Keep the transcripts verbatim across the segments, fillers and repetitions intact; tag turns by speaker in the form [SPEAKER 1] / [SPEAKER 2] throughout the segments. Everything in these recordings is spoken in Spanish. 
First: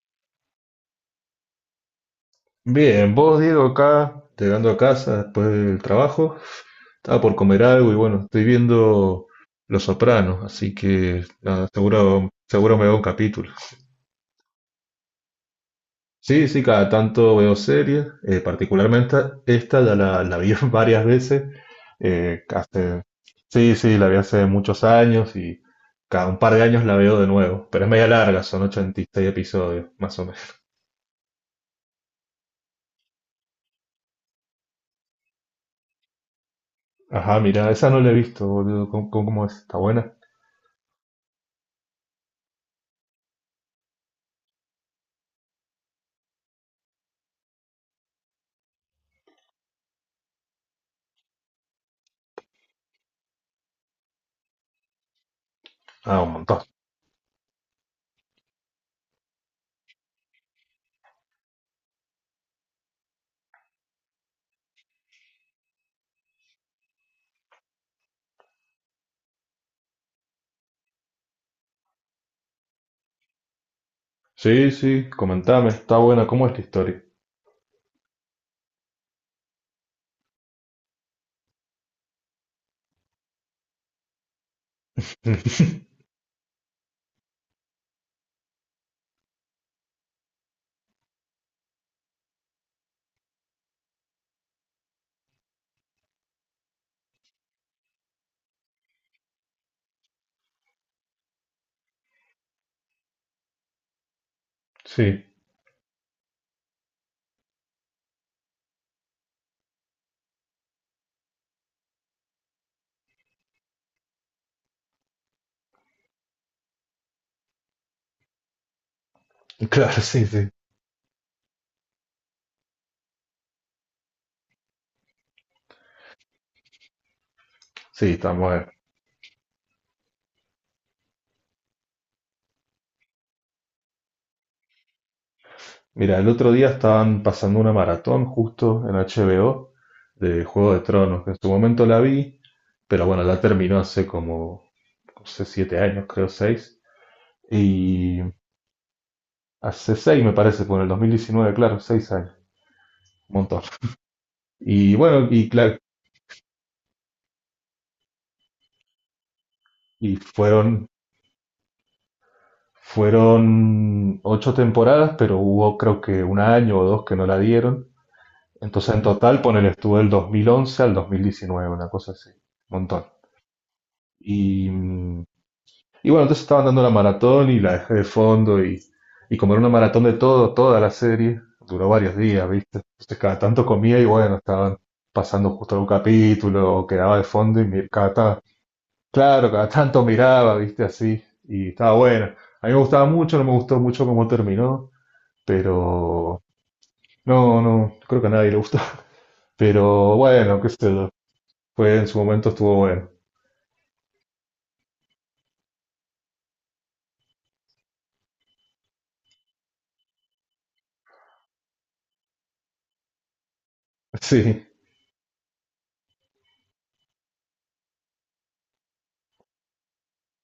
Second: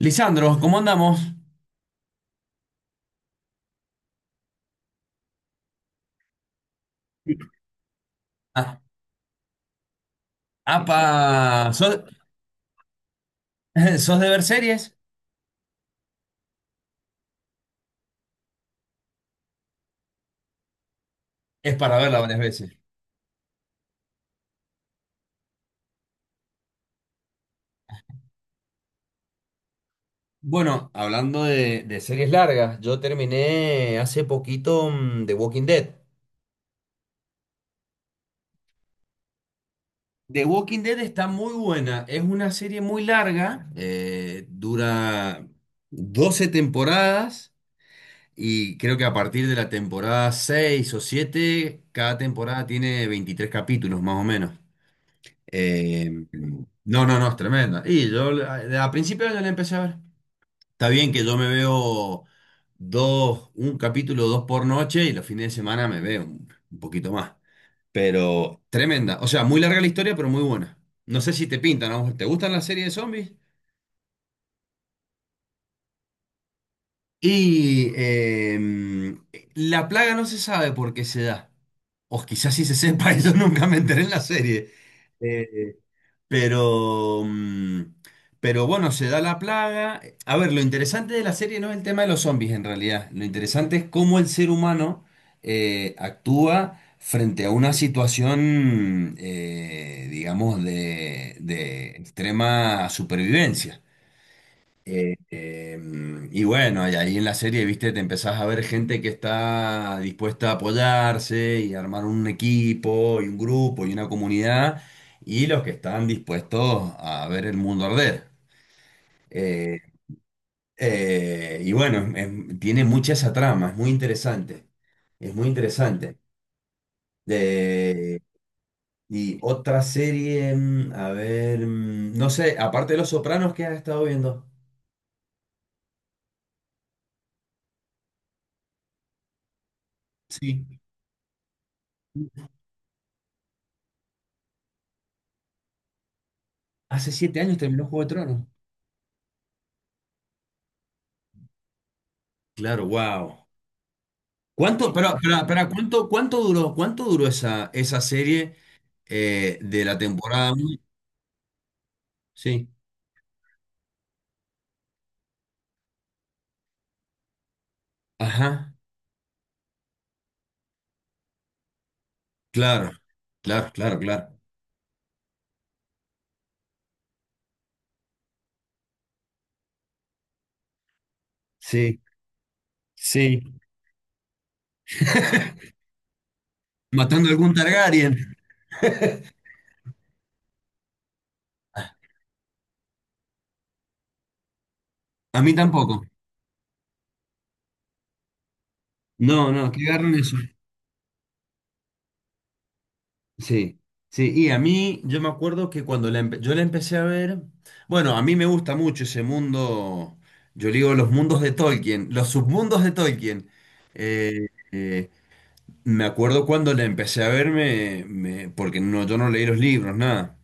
[SPEAKER 1] Lisandro, ¿cómo andamos?
[SPEAKER 2] Bien, vos Diego, acá, llegando a casa después del trabajo, estaba por comer algo y bueno, estoy
[SPEAKER 1] Ah,
[SPEAKER 2] viendo Los Sopranos, así que nada,
[SPEAKER 1] apa, ¿sos,
[SPEAKER 2] seguro, seguro me veo un capítulo.
[SPEAKER 1] sos de ver series?
[SPEAKER 2] Sí, sí, cada tanto veo series, eh, particularmente esta ya la, la vi varias veces,
[SPEAKER 1] Es para verla varias
[SPEAKER 2] eh,
[SPEAKER 1] veces.
[SPEAKER 2] hace- sí, sí, la vi hace muchos años y cada un par de años la veo de nuevo, pero es media larga, son ochenta y seis episodios, más o menos.
[SPEAKER 1] Bueno, hablando de, de series largas, yo terminé hace poquito mm, The Walking Dead.
[SPEAKER 2] Ajá, mira, esa no la he visto, boludo, ¿cómo, cómo es? ¿Está buena?
[SPEAKER 1] The Walking Dead está muy buena, es una serie muy larga, eh, dura doce temporadas y creo que a partir de la temporada seis o siete, cada temporada tiene veintitrés capítulos más o menos. Eh,
[SPEAKER 2] Ah, un montón.
[SPEAKER 1] no, no, no, es tremenda. Y yo a, a principio yo la empecé a ver. Está bien que yo me veo dos, un capítulo, dos por noche y los fines de semana me veo un, un poquito más. Pero tremenda. O sea, muy larga la historia, pero muy buena. No sé si te pintan, ¿no? ¿Te gustan las series de zombies?
[SPEAKER 2] Sí, sí, comentame, está buena, ¿cómo es la historia?
[SPEAKER 1] Y eh, la plaga no se sabe por qué se da. O quizás sí se sepa, eso nunca me enteré en la serie. Eh, Pero, mm, pero bueno, se da la plaga. A ver, lo interesante de la serie no es el tema de los zombies en realidad. Lo interesante es cómo el ser humano eh, actúa frente a una situación, eh, digamos, de, de extrema supervivencia. Eh,
[SPEAKER 2] Sí,
[SPEAKER 1] eh, y bueno, y ahí en la serie, viste, te empezás a ver gente que está dispuesta a apoyarse y armar un equipo y un grupo y una comunidad, y los que están dispuestos a ver el mundo arder. Eh,
[SPEAKER 2] claro, sí, sí.
[SPEAKER 1] eh, y bueno, es- tiene mucha esa trama, es muy interesante, es muy interesante.
[SPEAKER 2] Sí,
[SPEAKER 1] Eh,
[SPEAKER 2] está buena.
[SPEAKER 1] y otra serie, mm, a ver, mm, no sé, aparte de Los Sopranos, ¿qué has estado viendo?
[SPEAKER 2] Mira, el otro día estaban pasando una maratón justo en H B O de Juego
[SPEAKER 1] Sí.
[SPEAKER 2] de Tronos, que en su momento la vi, pero bueno, la terminó hace como, no sé, siete años, creo, seis.
[SPEAKER 1] Hace siete años terminó Juego de
[SPEAKER 2] Y
[SPEAKER 1] Tronos.
[SPEAKER 2] hace seis, me parece, por el dos mil diecinueve, claro, seis años,
[SPEAKER 1] Claro,
[SPEAKER 2] un
[SPEAKER 1] wow.
[SPEAKER 2] montón.
[SPEAKER 1] ¿Cuánto,
[SPEAKER 2] Y
[SPEAKER 1] pero,
[SPEAKER 2] bueno,
[SPEAKER 1] pero,
[SPEAKER 2] y
[SPEAKER 1] pero,
[SPEAKER 2] claro,
[SPEAKER 1] ¿cuánto, cuánto duró, cuánto duró esa, esa serie, eh, ¿de la
[SPEAKER 2] y
[SPEAKER 1] temporada uno?
[SPEAKER 2] fueron
[SPEAKER 1] Sí.
[SPEAKER 2] Fueron ocho temporadas, pero hubo creo que un año o dos que no la dieron.
[SPEAKER 1] Ajá.
[SPEAKER 2] Entonces en total, ponele, estuvo del dos mil once al dos mil diecinueve, una cosa así, un
[SPEAKER 1] Claro,
[SPEAKER 2] montón.
[SPEAKER 1] claro, claro, claro.
[SPEAKER 2] Y, mm, y bueno, entonces estaban dando la maratón y la dejé de fondo y, y como era una maratón de todo, toda la serie, duró
[SPEAKER 1] Sí,
[SPEAKER 2] varios días, ¿viste? Entonces cada
[SPEAKER 1] sí.
[SPEAKER 2] tanto comía y bueno, estaban pasando justo algún capítulo o quedaba de
[SPEAKER 1] Matando a algún
[SPEAKER 2] fondo y mi- cada,
[SPEAKER 1] Targaryen.
[SPEAKER 2] ta- claro, cada tanto miraba, ¿viste? Así y estaba buena. A mí me gustaba mucho, no me gustó mucho cómo terminó.
[SPEAKER 1] A mí tampoco.
[SPEAKER 2] Pero no, no, creo que a nadie le gustó.
[SPEAKER 1] No, no, que agarren
[SPEAKER 2] Pero
[SPEAKER 1] eso.
[SPEAKER 2] bueno, qué sé yo. Fue en su momento, estuvo bueno.
[SPEAKER 1] Sí, sí. Y a mí, yo me acuerdo que cuando la empe- yo la empecé a ver, bueno, a mí me gusta mucho ese mundo, yo digo los mundos de Tolkien, los submundos de Tolkien. Eh,
[SPEAKER 2] Sí,
[SPEAKER 1] eh, Me acuerdo cuando la empecé a ver, me- me- porque no, yo no leí los libros, nada.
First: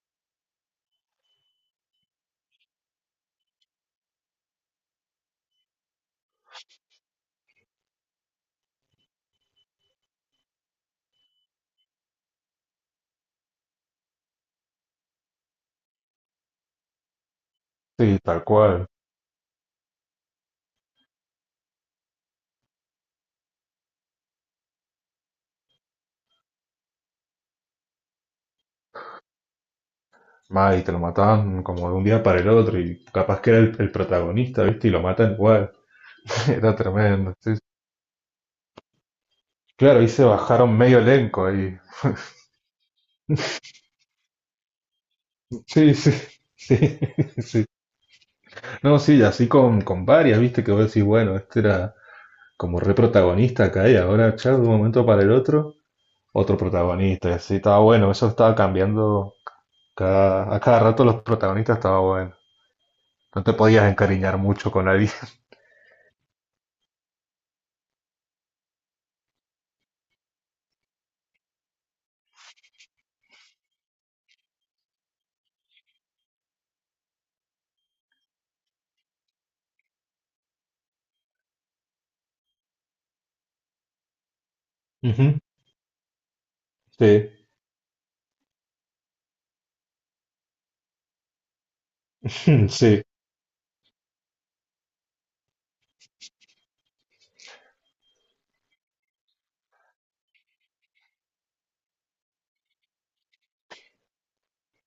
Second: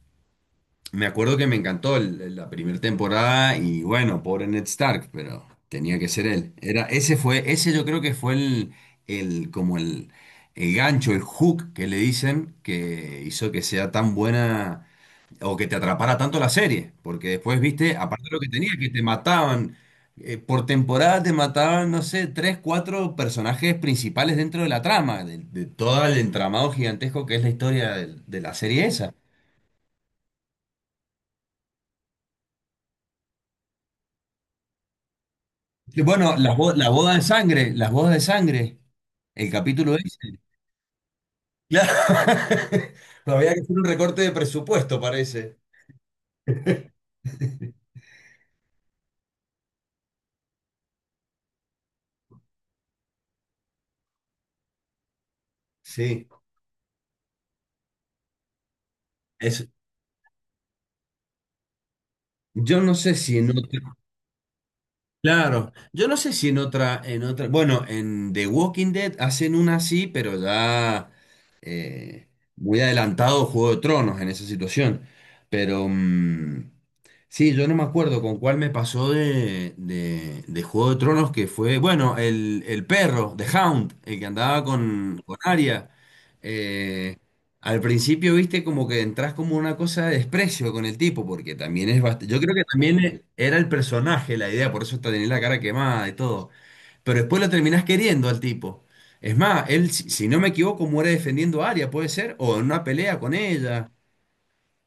[SPEAKER 1] Me acuerdo que me encantó el- la primera temporada y bueno, pobre Ned Stark, pero tenía que ser él. Era, ese fue, ese yo creo que fue el, el como el, el gancho, el hook que le dicen que hizo que sea tan buena o que te atrapara tanto la serie, porque después viste,
[SPEAKER 2] sí,
[SPEAKER 1] aparte de lo
[SPEAKER 2] tal
[SPEAKER 1] que tenía,
[SPEAKER 2] cual.
[SPEAKER 1] que te mataban, eh, por temporada te mataban, no sé, tres, cuatro personajes principales dentro de la trama, de, de todo el entramado gigantesco que es la historia del- de, la serie esa.
[SPEAKER 2] Más, y te lo mataban como de un día para el otro y capaz que era el, el protagonista, ¿viste? Y lo matan igual.
[SPEAKER 1] Y bueno, las bo-
[SPEAKER 2] Era
[SPEAKER 1] la boda de
[SPEAKER 2] tremendo, sí.
[SPEAKER 1] sangre, las bodas de sangre, el capítulo
[SPEAKER 2] Claro, ahí se
[SPEAKER 1] ese.
[SPEAKER 2] bajaron medio elenco ahí.
[SPEAKER 1] Claro. Había que hacer un recorte de presupuesto, parece.
[SPEAKER 2] Sí, sí, sí, sí. No, sí, así con, con varias, ¿viste? Que vos decís, bueno, este era como re protagonista acá y ahora, chao, de un momento para el otro.
[SPEAKER 1] Sí.
[SPEAKER 2] Otro protagonista, y así estaba bueno, eso estaba cambiando
[SPEAKER 1] Es,
[SPEAKER 2] cada, a cada rato los protagonistas, estaba bueno.
[SPEAKER 1] yo no sé si
[SPEAKER 2] No
[SPEAKER 1] no.
[SPEAKER 2] te podías encariñar mucho con nadie.
[SPEAKER 1] Claro, yo no sé si en otra, en otra, bueno, en The Walking Dead hacen una así, pero ya eh, muy adelantado Juego de Tronos en esa situación. Pero mm, sí, yo no me acuerdo con cuál me pasó de, de, de Juego de Tronos, que fue, bueno, el, el perro, The Hound, el que andaba con, con
[SPEAKER 2] Ujú.
[SPEAKER 1] Arya. eh,
[SPEAKER 2] Sí,
[SPEAKER 1] Al principio, viste, como que entras como una cosa de desprecio con el tipo, porque también es bastante... Yo creo que también
[SPEAKER 2] sí.
[SPEAKER 1] e- era el personaje la idea, por eso hasta tenía la cara quemada y todo. Pero después lo terminás queriendo al tipo. Es más, él, si, si no me equivoco, muere defendiendo a Arya, puede ser, o en una pelea con ella.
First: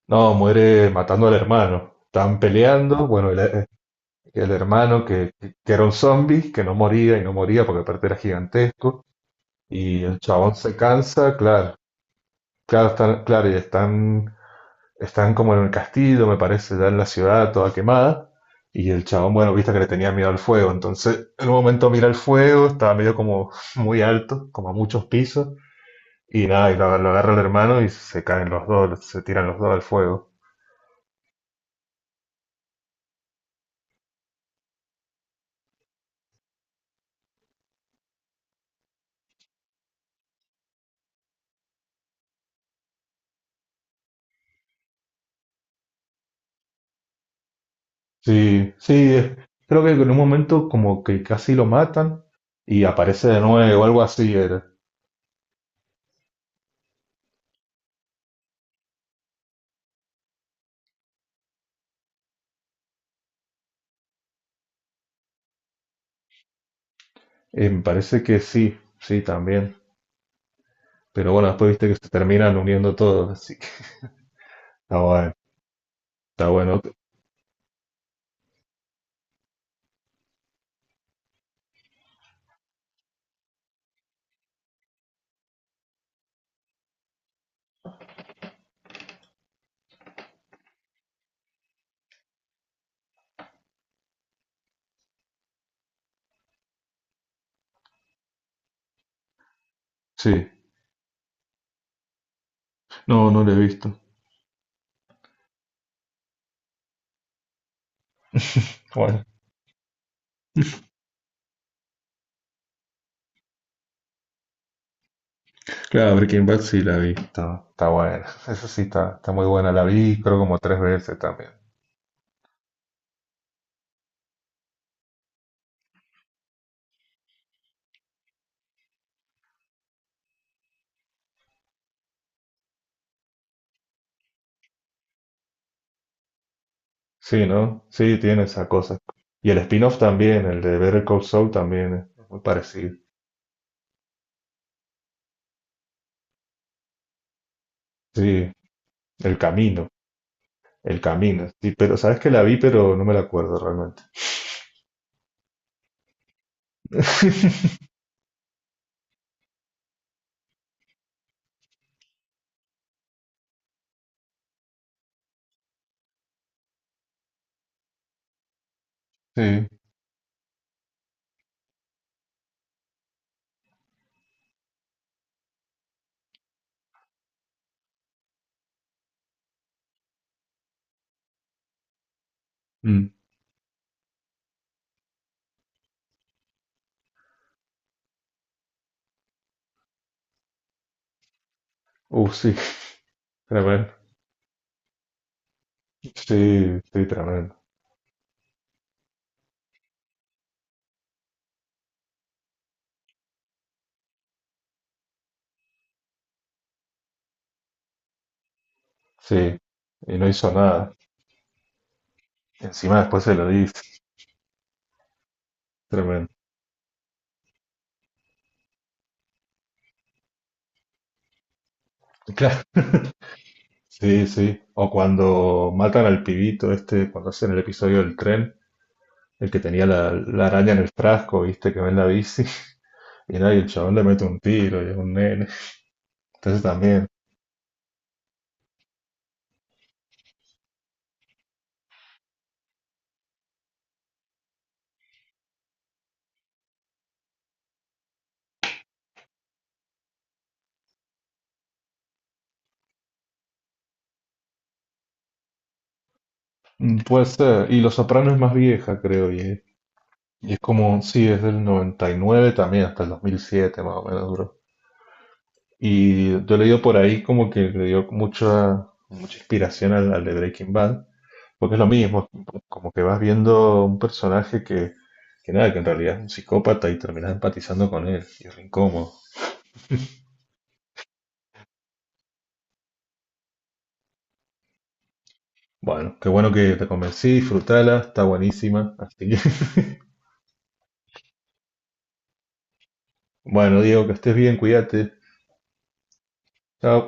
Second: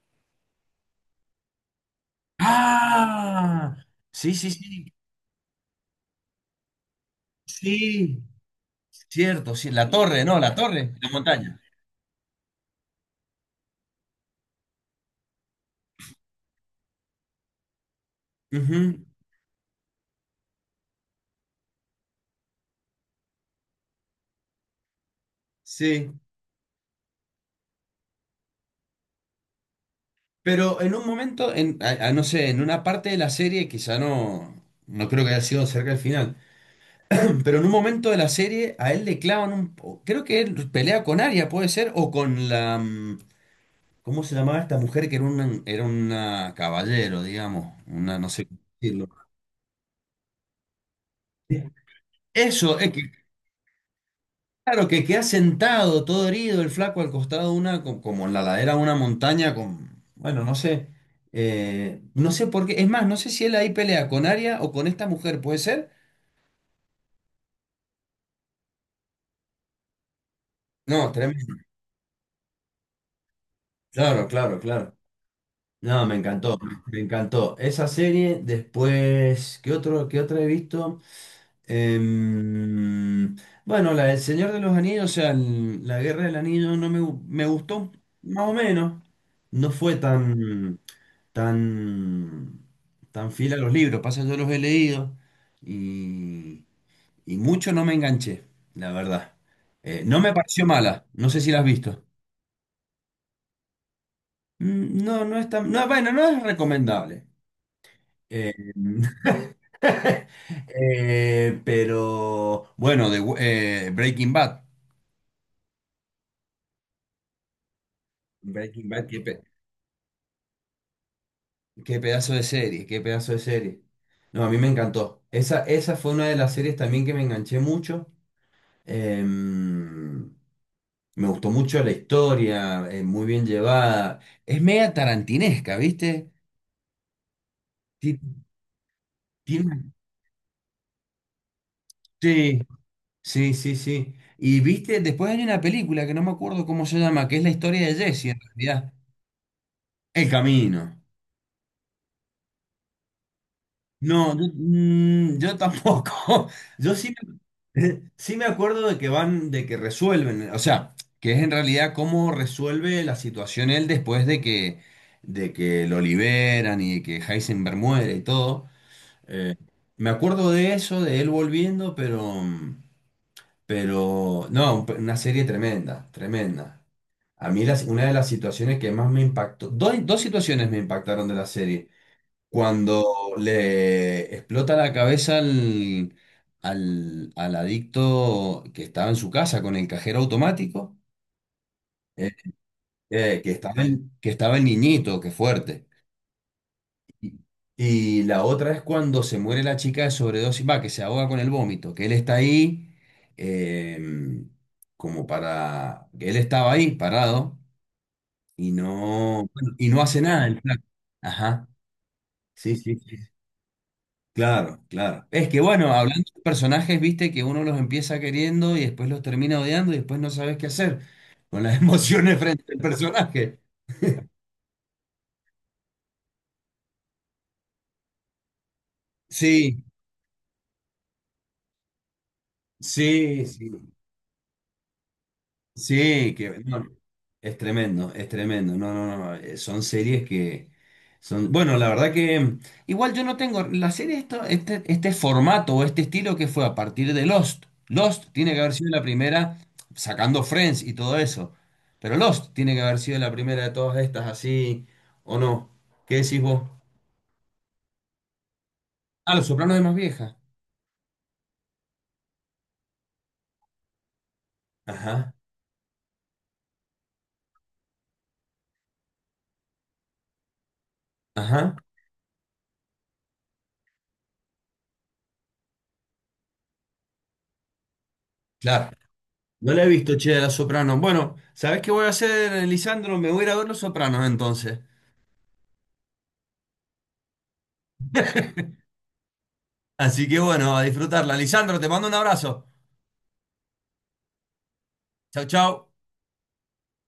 [SPEAKER 2] No, muere matando al hermano. Están peleando, bueno, el,
[SPEAKER 1] ¡Ah! Sí, sí,
[SPEAKER 2] el
[SPEAKER 1] sí,
[SPEAKER 2] hermano que, que era un zombie, que no moría y no moría porque aparte era
[SPEAKER 1] sí.
[SPEAKER 2] gigantesco,
[SPEAKER 1] Cierto, sí. La
[SPEAKER 2] y el
[SPEAKER 1] torre, no, la
[SPEAKER 2] chabón se
[SPEAKER 1] torre, la
[SPEAKER 2] cansa,
[SPEAKER 1] montaña.
[SPEAKER 2] claro, claro, están, claro, y están están como en el castillo, me parece, ya en la ciudad, toda quemada. Y el
[SPEAKER 1] Ujú,
[SPEAKER 2] chabón, bueno, viste que le tenía miedo al fuego. Entonces, en un momento mira el fuego, estaba medio como muy alto, como a muchos pisos.
[SPEAKER 1] sí.
[SPEAKER 2] Y nada, y lo, lo agarra el hermano y se caen los dos, se tiran los dos al fuego.
[SPEAKER 1] Pero en un momento, en, a- a- no sé, en una parte de la serie, quizá no, no creo que haya sido cerca del final, pero en un momento de la serie a él le clavan un... o- creo que él pelea con Arya, puede ser, o con la... mm, ¿cómo se llamaba esta mujer que era una, era una caballero, digamos? Una, no sé cómo
[SPEAKER 2] Sí,
[SPEAKER 1] decirlo.
[SPEAKER 2] sí, es- creo que en un momento como que casi lo matan
[SPEAKER 1] Eso.
[SPEAKER 2] y aparece de nuevo, algo así era.
[SPEAKER 1] Claro, que queda sentado, todo herido, el flaco al costado de una, co- como en la ladera de una montaña, con, bueno, no sé, eh, no sé por qué, es más, no sé si él ahí pelea con Aria o con esta mujer, ¿puede ser?
[SPEAKER 2] Eh, me parece que sí, sí, también.
[SPEAKER 1] No,
[SPEAKER 2] Pero
[SPEAKER 1] tremendo,
[SPEAKER 2] bueno, después viste que se terminan uniendo todos, así que
[SPEAKER 1] claro, claro, claro.
[SPEAKER 2] está bueno,
[SPEAKER 1] No, me
[SPEAKER 2] está
[SPEAKER 1] encantó,
[SPEAKER 2] bueno.
[SPEAKER 1] me encantó. Esa serie, después, ¿qué otro, qué otra he visto? Em, bueno, la del Señor de los Anillos, o sea, el- la Guerra del Anillo, no me, gu- me gustó, más o menos, no fue tan... tan, tan fiel a los libros. Pasa, yo los he leído y, y mucho no me enganché, la verdad. Eh, no me
[SPEAKER 2] Sí.
[SPEAKER 1] pareció mala, no sé si la has visto.
[SPEAKER 2] No, no lo he visto.
[SPEAKER 1] Mm, No, no es tan, no, bueno, no es recomendable. Eh,
[SPEAKER 2] Bueno,
[SPEAKER 1] eh, pero bueno, de, eh, Breaking Bad.
[SPEAKER 2] claro, Breaking Bad sí la vi, está, está buena. Eso sí,
[SPEAKER 1] Breaking Bad,
[SPEAKER 2] está,
[SPEAKER 1] qué,
[SPEAKER 2] está
[SPEAKER 1] pe-
[SPEAKER 2] muy buena. La vi, creo, como tres veces también.
[SPEAKER 1] qué pedazo de serie, qué pedazo de serie. No, a mí me encantó. Esa, esa fue una de las series también que me enganché mucho. Em, Me gustó mucho la historia, eh, muy bien llevada. Es media tarantinesca, ¿viste?
[SPEAKER 2] Sí, ¿no? Sí,
[SPEAKER 1] Ti-
[SPEAKER 2] tiene esa cosa. Y el
[SPEAKER 1] tiene-
[SPEAKER 2] spin-off también, el de Better Call Saul también es muy
[SPEAKER 1] Sí,
[SPEAKER 2] parecido.
[SPEAKER 1] sí, sí, sí. Y viste, después hay una película que no me acuerdo cómo se llama, que es la historia de Jesse, en
[SPEAKER 2] Sí,
[SPEAKER 1] realidad.
[SPEAKER 2] El Camino,
[SPEAKER 1] El camino.
[SPEAKER 2] El Camino. Sí, pero sabes que la vi, pero no me la acuerdo realmente.
[SPEAKER 1] No, yo, mm, yo tampoco. Yo sí, me- sí me acuerdo de que van, de que resuelven, o sea, que es en realidad cómo resuelve la situación él después de que, de que lo liberan y que Heisenberg muere y todo.
[SPEAKER 2] Sí.
[SPEAKER 1] Me acuerdo de eso, de él volviendo, pero, pero no, un- una serie tremenda, tremenda. A mí las- una de las situaciones que más me impactó, dos, dos situaciones me impactaron de la serie. Cuando
[SPEAKER 2] Mm.
[SPEAKER 1] le explota la cabeza al, al, al adicto que estaba en su casa con el cajero automático, eh,
[SPEAKER 2] Uh, sí,
[SPEAKER 1] eh, que estaba
[SPEAKER 2] tremendo.
[SPEAKER 1] el, que estaba el niñito, que fuerte.
[SPEAKER 2] Sí, sí,
[SPEAKER 1] Y
[SPEAKER 2] tremendo.
[SPEAKER 1] y la otra es cuando se muere la chica de sobredosis, va, que se ahoga con el vómito, que él está ahí, eh, como para, que él estaba ahí parado y no,
[SPEAKER 2] Sí,
[SPEAKER 1] bueno, y no
[SPEAKER 2] y
[SPEAKER 1] hace
[SPEAKER 2] no
[SPEAKER 1] nada
[SPEAKER 2] hizo
[SPEAKER 1] el flaco.
[SPEAKER 2] nada.
[SPEAKER 1] Ajá, sí, sí,
[SPEAKER 2] Encima
[SPEAKER 1] sí.
[SPEAKER 2] después se lo dice.
[SPEAKER 1] Claro, claro. Es que bueno, hablando
[SPEAKER 2] Tremendo,
[SPEAKER 1] de personajes, viste que uno los empieza queriendo y después los termina odiando y después no sabes qué hacer con las emociones
[SPEAKER 2] claro.
[SPEAKER 1] frente al personaje.
[SPEAKER 2] Sí, sí. O cuando matan al pibito este, cuando hacen el episodio del tren, el que
[SPEAKER 1] Sí,
[SPEAKER 2] tenía la, la araña en el frasco, viste, que ven la bici. Y
[SPEAKER 1] sí,
[SPEAKER 2] nada, y el
[SPEAKER 1] sí.
[SPEAKER 2] chabón le mete un tiro y es un nene.
[SPEAKER 1] Sí, que
[SPEAKER 2] Entonces
[SPEAKER 1] no,
[SPEAKER 2] también.
[SPEAKER 1] es tremendo, es tremendo. No, no, no. eh, Son series que son. Bueno, la verdad que, mm, igual yo no tengo. La serie, esto, este, este formato o este estilo que fue a partir de Lost. Lost tiene que haber sido la primera, sacando Friends y todo eso. Pero Lost tiene que haber sido la primera de todas estas, así. ¿O no? ¿Qué decís vos?
[SPEAKER 2] mm, Puede ser. Y Los Soprano es más vieja, creo.
[SPEAKER 1] Ah, Los
[SPEAKER 2] Y,
[SPEAKER 1] Sopranos es más vieja.
[SPEAKER 2] y es como, sí, es del noventa y nueve también, hasta el dos mil siete más o menos duró.
[SPEAKER 1] Ajá,
[SPEAKER 2] Y yo he leído por ahí como que le dio mucha, mucha inspiración al, al de Breaking Bad. Porque
[SPEAKER 1] ajá,
[SPEAKER 2] es lo mismo, como que vas viendo un personaje que, que nada, que en realidad es un psicópata y terminás empatizando con él, y es re
[SPEAKER 1] claro.
[SPEAKER 2] incómodo.
[SPEAKER 1] No la he visto, che, a Los Sopranos. Bueno, ¿sabés qué voy a hacer, Lisandro? Me voy a ir a ver Los Sopranos entonces.
[SPEAKER 2] Bueno, qué bueno que te convencí, disfrutala, está buenísima. Así que,
[SPEAKER 1] Así que bueno, a disfrutarla. Lisandro, te mando un abrazo.
[SPEAKER 2] bueno, Diego, que estés bien, cuídate.
[SPEAKER 1] Chau, chau.
[SPEAKER 2] Chao.